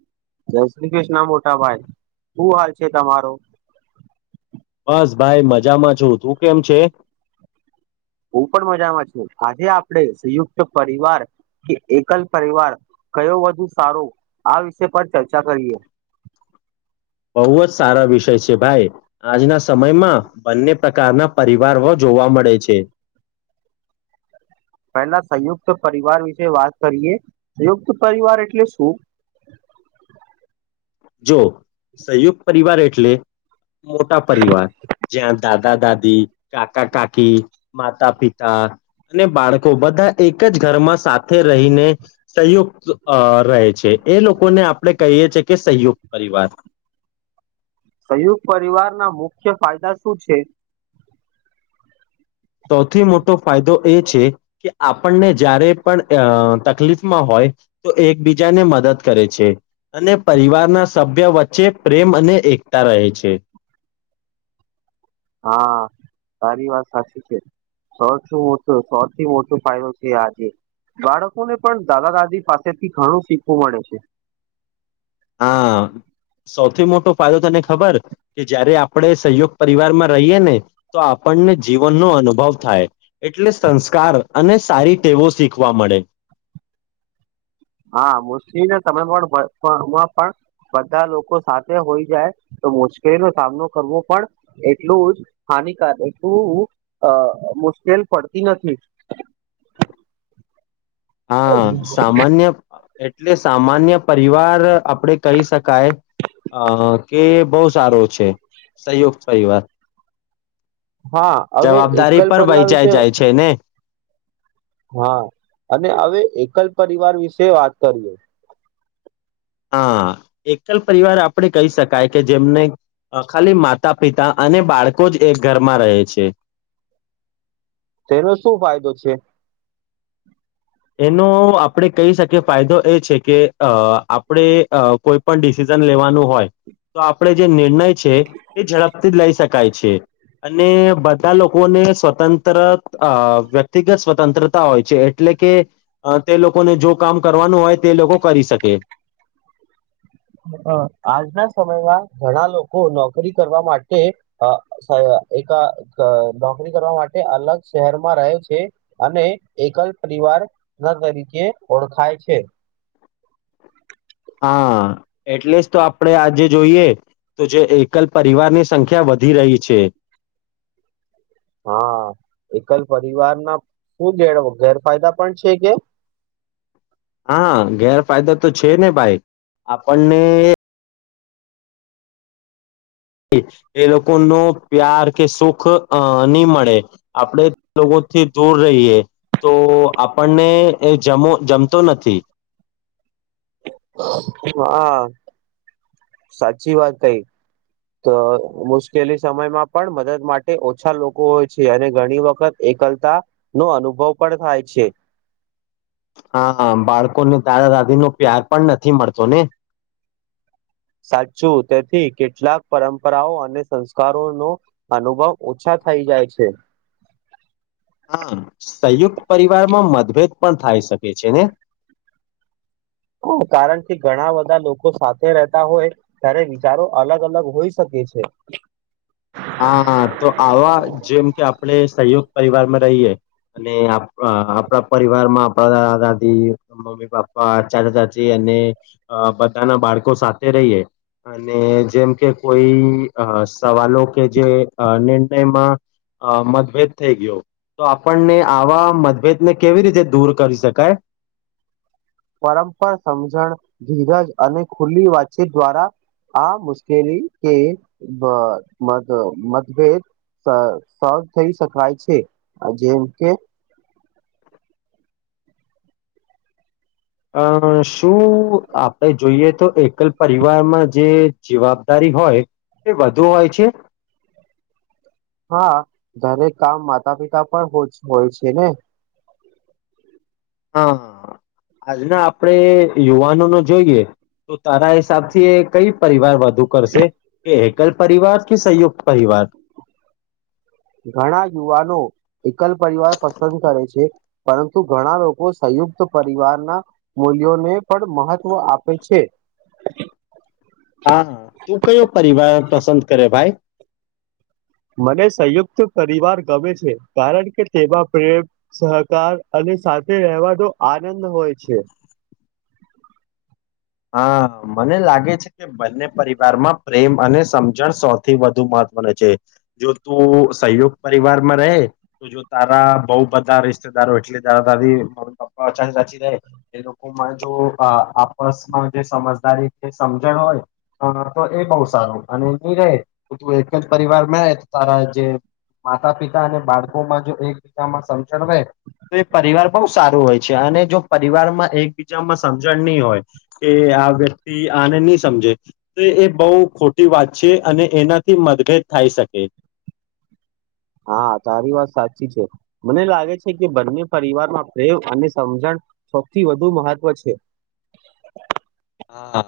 [inaudible] જય શ્રી કૃષ્ણ મોટા ભાઈ શું હાલ છે તમારો? બસ ભાઈ મજામાં છું તું કેમ છે? હું પણ મજામાં છું આજે આપડે સંયુક્ત પરિવાર કે એકલ પરિવાર કયો વધુ સારો આ વિષય પર ચર્ચા કરીએ કય છે ભાઈ આજના સમયમાં બંને પ્રકારના પરિવાર હો જોવા મડે છે [inaudible] પેલા સંયુક્ત પરિવાર વિશે વાત કરીએસંયુક્ત પરિવાર એટલે શું? [inaudible] જો સંયુક્ત પરિવાર એટલે મોટા પરિવાર જ્યાં દાદા-દાદી, કાકા-કાકી, માતા-પિતા અને બાળકો બધા એક જ ઘરમાં સાથે રહીને સયુક્ત અ રહે છે એ લોકોને આપડે કહીએ છીએ કે સંયુક્ત પરિવાર સંયુક્ત પરિવારના મુખ્ય ફાયદા શું છે? સૌથી મોટો ફાયદો એ છે કે આપણને જ્યારે પણ તકલીફમાં હોય તો એકબીજાને મ દદ કરે છે અને પરિવારના સભ્ય વચ્ચે પ્રેમ અને એકતા રહે છે હા તારી વાત સાચી છે સૌથી મોટુ સૌથી મોટો ફાયદો છે આજે બાળકોને પણ દાદા દાદી પાસેથી ઘણું શીખવું મળે છે હા સૌથી મોટો ફાયદો તને ખબર કે જયારે આપડે સહયોગ પરિવાર માં રહીએ ને તો આપ પણને જીવનનો અનુભવ થાય એટલે સંસ્કાર અને સારી ટેવો શીખવા મળે [inaudible] હા મુસ્લીને તમે પણમાં પણ બધા લોકો સાથે હોય જાય તો મુશ્કેલીનો સામનો કરવો પણ એટલું જ હાનિકારક એટલું અ મુશ્કેલ પડતી નથી હા સામાન્ય એટલે સામાન્ય પરિવાર આપડે કહી શકાય અ કે બઉ સારો છે સંયુક્ત પરિવાર હા અવે જવાબદારી એકલ પર પરિવાર વહેંચાઈ વિશે જાય છે ને હા અને અવે એકલ પરિવાર વિશે વાત કરીએ હા એકલ પરિવાર આપડે કહી શકાય કે જેમને ખાલી માતા પિતા અને બાળકો જ એક ઘરમાં રહે છે તેનો શું ફાયદો છે? એનો આપડે કહી શકીએ ફાયદો એ છે કે અ આપડે અ કોઈ પણ ડિસિઝન લેવાનું હોય તો આપડે જે નિર્ણય છે એ ઝડપથી જ લઈ શકાય છે અને બધા લોકોને સ્વતંત્ર અ વ્યક્તિગત સ્વતંત્રતા હોય છે એટલે કે અ તે લોકોને જો કામ કરવાનું હોય તે લોકો કરી શકે અ આજના સમયમાં ઘણા લોકો નોકરી કરવા માટે અ સ એક ક નોકરી કરવા માટે અલગ શહેરમાં રહે છે અને એકલ પરી વાર ન તરીકે ઓળખાય છે હા એટલે જ તો આપડે આજે જોઈએ તો જે એકલ પરિવારની સંખ્યા વધી રહી છે અચ હા એકલ પરિવારના શું ગેર ગેરફાયદા પણ છે કે? હ હા ગેરફાયદા તો છે ને ભાઈ આપણને એ લોકો નો પ્યાર કે સુખ અ નહી મળે આપડે લોકો થી દૂર રહીએ તો આપણને એ જ જમતો નથી હા સાચી વાત કઈ તો મુશ્કેલી સમયમાં પણ મદદ માટે ઓછા લોકો હોય છે અને ઘણી વખત એકલતા નો અનુભવ પણ થાય છે હા બાળકો ને દાદા દાદી નો પ્યાર પણ નથી મળતો ને સાચું તેથી કેટલાક પરંપરાઓ અને સંસ્કારો નો અનુભવ ઓછા થઈ જાય છે હા સંયુક્ત પરિવારમાં મતભેદ પણ થાય શકે છે ને કારણ કે ઘણા બધા લોકો સાથે રહેતા હોય ત્યારે વિચારો અલગ અલગ હોઈ શકે છે હા તો આવા જેમ કે આપણે સહયોગ પરિવારમાં રહીએ અને આપણા પરિવાર માં આપડાાા દાદી મમ્મી પપા ચાચા ચાચી બધાના બાળકો સાથે રહીએ અને જેમ કે કોઈ સવાલો કે જે નિર્ણયમાં અ મતભેદ થઈ ગયો તો આપણને આવા મતભેદને કેવી રીતે દૂર કરી શકાય પરંપરા સમજણ ધીરજ અને ખુલ્લી વાતચીત દ્વારા આ મુશ્કેલી કે મતભેદ સ થઈ શકાય છે જેમ કે શું આપણે જોઈએ તો એકલ પરિવારમાં જે જવાબદારી હોય તે વધુ હોય છે હા દરેક કામ માતા પિતા પર હોય છે ને હા આજના આપડે યુવાનો નો જોઈએ તો તારા હિસાબ થી કઈ પરિવાર વધ કરશે એકલ પરિવાર કે સંયુક્ત પરિવાર ઘણા યુવાનો એકલ પરિવાર પસંદ કરે છે પરંતુ ઘણા લોકો યુક્ત પરિવારના મૂલ્યોને પણ મહત્વ આપે છે [inaudible] હા તું કયો પરિવાર પસંદ કરે ભાઈ મને સંયુક્ત પરિવાર ગમે છે કારણ કે તેમાં પ્રેમ સહકાર અને સાથે રહેવા તો આનંદ હોય છે હા મને લાગે છે કે બંને પરિવારમાં પ્રેમ અને સમજણ સૌથી વધુ મળ જો તું સહયોગ પરિવારમાં ર તો જો તારા બહ બધા [unintelligible] ો એટલે મમ્ી પપ્પા અચાનક સાચી રહે એ લોકોને જો આપ [inaudible] જે સમજદારી સમજણ હોય તો એ બહ સારું અને નની રહેું એ પરિવાર મે તારા જે માતા પિતા અને બાળકોમાં જો એકબીજામાં સમજણ રે તો એ પરિવાર બહુ સારું હોય છે અને જો પરિવારમાં એકબીજામાં સમજણ નહી હોય કે આ વ્યક્તિ આને નહી સમજે તો એ બહ ખોટી વાત છે અને એનાથી મતભેદ થાય શકે હા તારી વાત સાચી છે મને લાગે છે કે બંને પરિવારમાં પ્રેમ અને સમજણ સૌથી વધુ મહત્વ છે હા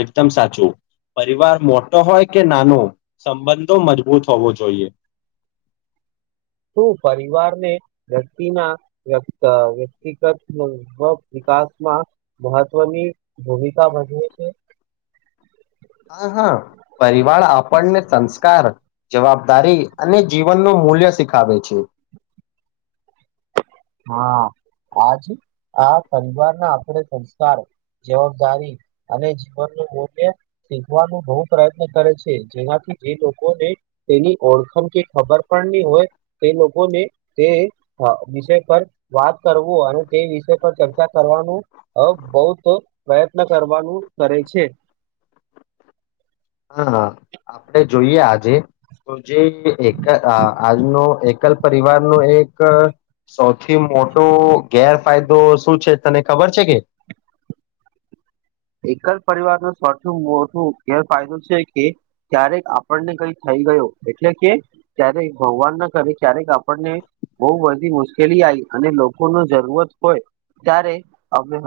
એકદમ સાચું પરિવાર મોટો હોય કે નાનો સંબંધો મજબૂત હોવો જોઈએ શું પરિવારને વ્યક્તિના અ વ્યક્તિગત [unintelligible] વિકાસમાં મહત્વની ભૂમિકા ભજવે છે. હા હા પરિવાર આપણને સંસ્કાર, જવાબદારી અને જીવનનું મૂલ્ય શીખાવે છે. હા આજ આ સંજવાના આપણે સંસ્કાર જવાબદારી અને જીવનનું મૂલ્ય શીખવાનું બોવ પ્રયત્ન કરે છે જેના એ લોકોને તેની ઓળખમ કે ખબર પણ ની હોય તે લોકોને તે હા વિશે પર વાત કરવું અને તે વિષય પર ચર્ચા કરવાનું અ બોવ ત પ્રયત્ન કર વાનું કરે છે. હા આપડે જોઈએ આજે તો જે એક આ આજનો એ કલ પરિવારનો એક સૌથી મોટો ગેરફાયદો શું છે, તને ખ બર છે કે? [inaudible] એકલ પરિવારન સૌથી મોટો ગેરફાયદો છે, કે ક્યારેક આપણને કઈ થ ય ગયો એટલે કે જ્યારે ભગવાનના કરે ક્યારેક આપણને બોવ બધી મુશ્કેલી આ અને લોકોનો જરૂરત હોય ત્યારે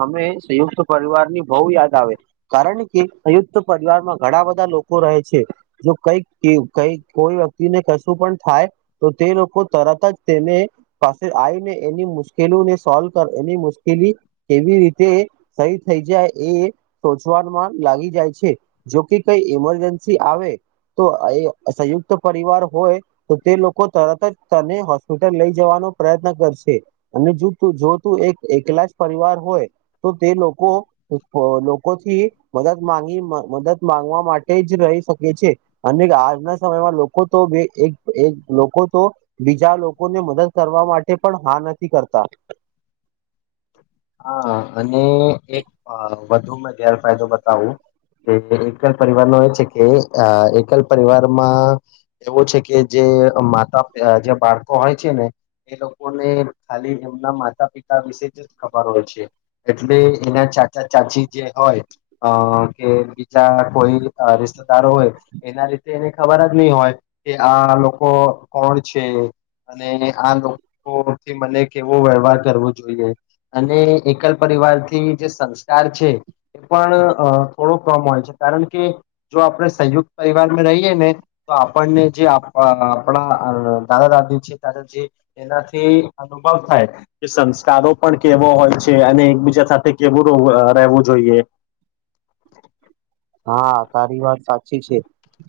અમે સંયુક્ત પરિવારની બોવ યાદ આવે કારણ કે સયુક્ત પરિવારમાં ઘણા બધા લોકો રહે છે, જો કઈક કઈક કોઈ વ્યક્તિને કશું પણ થાય તો તે લોકો તરત જ તેને પાસે આ વીને એની મુશ્કેલીને સોલ્વ કર એની મુશ્કેલી કેવી રીતે સહી થઈ જાય એ સોચવામાં લાગી જાય છે, જોકે કઈ ઈમરજન્સી આવે તો એ સંયુક્ત પરિવાર હોય તો તે લોકો તરત જ તને હોસ્પિટલ લઈ જવા નો પ્રયત્ન કરશે અને જો તું જો તુ એક એકલા જ પરિવાર હોય તો તે લોકો લોકોથી મદદ માંગી મદદ માંગવા માટે જ રહી શકે છે, અને આજના સમયમાં લોકો તો બે એક લોકો તો બીજા લોકોને મદદ કરવા મા તે પણ હા નથી કરતા હા અને એક વધુ મે ગેરફાયદો બતાવું કે એકલ પરિવારનો છે, કે આ એકલ પરિવારમાં એવો છે, કે જે માતા જે બાળકો હોય છે ને એ લોકોને ખાલી એમના માતા પિતા વિશે જ ખબર હોય છે, એટલે એના ચાચા ચાચી જે હોય અ કે બીજા કોઈ અ રિસ્દારો હોય એના રીતે એને ખબર જ નહી હોય કે આ લોકો કોણ છે, અને આ લોકોથી મને કેવો વ્યવહાર કરવો જોઈએ અને એકલ પરિવારથી જે સંસ્કાર છે. એ પણ અ થોડું કમ હોય છે, કારણ કે જો આપણે સંયુક્ત પરિવારમાં રહીએ ને તો આપણને જે અ આપણા દાદા દાદી છે, [unintelligible] એનાથી અનુભ વ થાય કે સંસ્કારો પણ કેવો હોય છે, અને એકબીજા સાથે કેવું રોવુ અ રહેવું જોઈએ હા તારી વાત સાચી છે,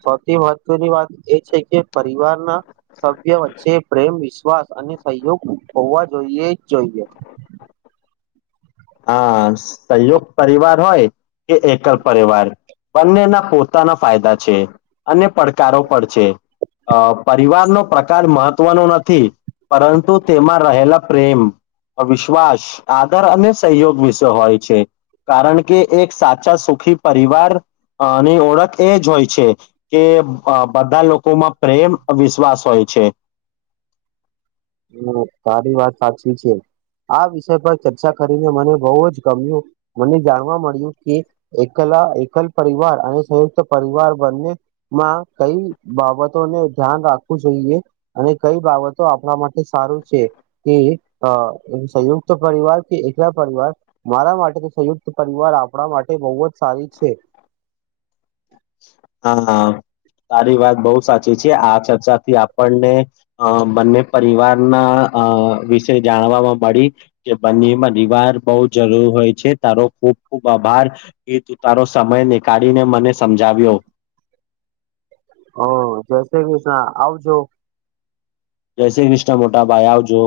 સૌથી મહત્વની વાત એ છે, કે પરિવારના સભ્ય વચ્ચે પ્રેમ, વિશ્વાસ અને સહયોગ હોવા જોઈએ જ જોઈએ હા સંયુક્ત પરિવાર હોય કે એકલ પરિવાર બંનેના પોતાના ફાયદા છે, અને પડકારો પણ છે. અ પરિવારનો પ્રકાર મહત્વનો નથી. પરંતુ તેમાં રહેલા પ્રેમ, વિશ્વાસ, આદર અને સહયોગ વિશે હોય છે, કારણ કે એક સાચા સુખી પરિવાર અની ઓળખ એ જ હોય છે, કે અ બધા લોકોમાં પ્રેમ વિશ્વાસ હોય છે. હ તારી વાત સાચી છે આ વિષય પર ચર્ચા કરીને મને બઉજ ગમ્યું મને જાણવા મળ્યું કે એકલ તા એકલ પરિવાર અને સંયુક્ત પરિવાર બંને માં કઈ બાબતોને ધ્યા ન રાખવું જોઈએ અને કઈ બાબતો આપણા મા ટે સારું છે કે અ સંયુક્ત પરિવાર કે એકલા પરિવાર મારા મા તે તો સંયુક્ત પરિવાર આપડા માટે બવ જ સારી છે હા હા તારી વાત બઉ સાચી છે આ ચર્ચાથી આપણને અ બંને પરિવારના અ વિષય જાણવાવામાં મળી કે બંનેમાં પરિવાર બઉ જરૂરી હોય છે તારો ખુ ખબ ખુબ આભાર એ કે તારો સમય નીકાળીને મને સમજાવ્યો હા જય શ્રી કૃષ્ણ આવજો જય શ્રી કૃષ્ણ મોટા ભાઈ આવજો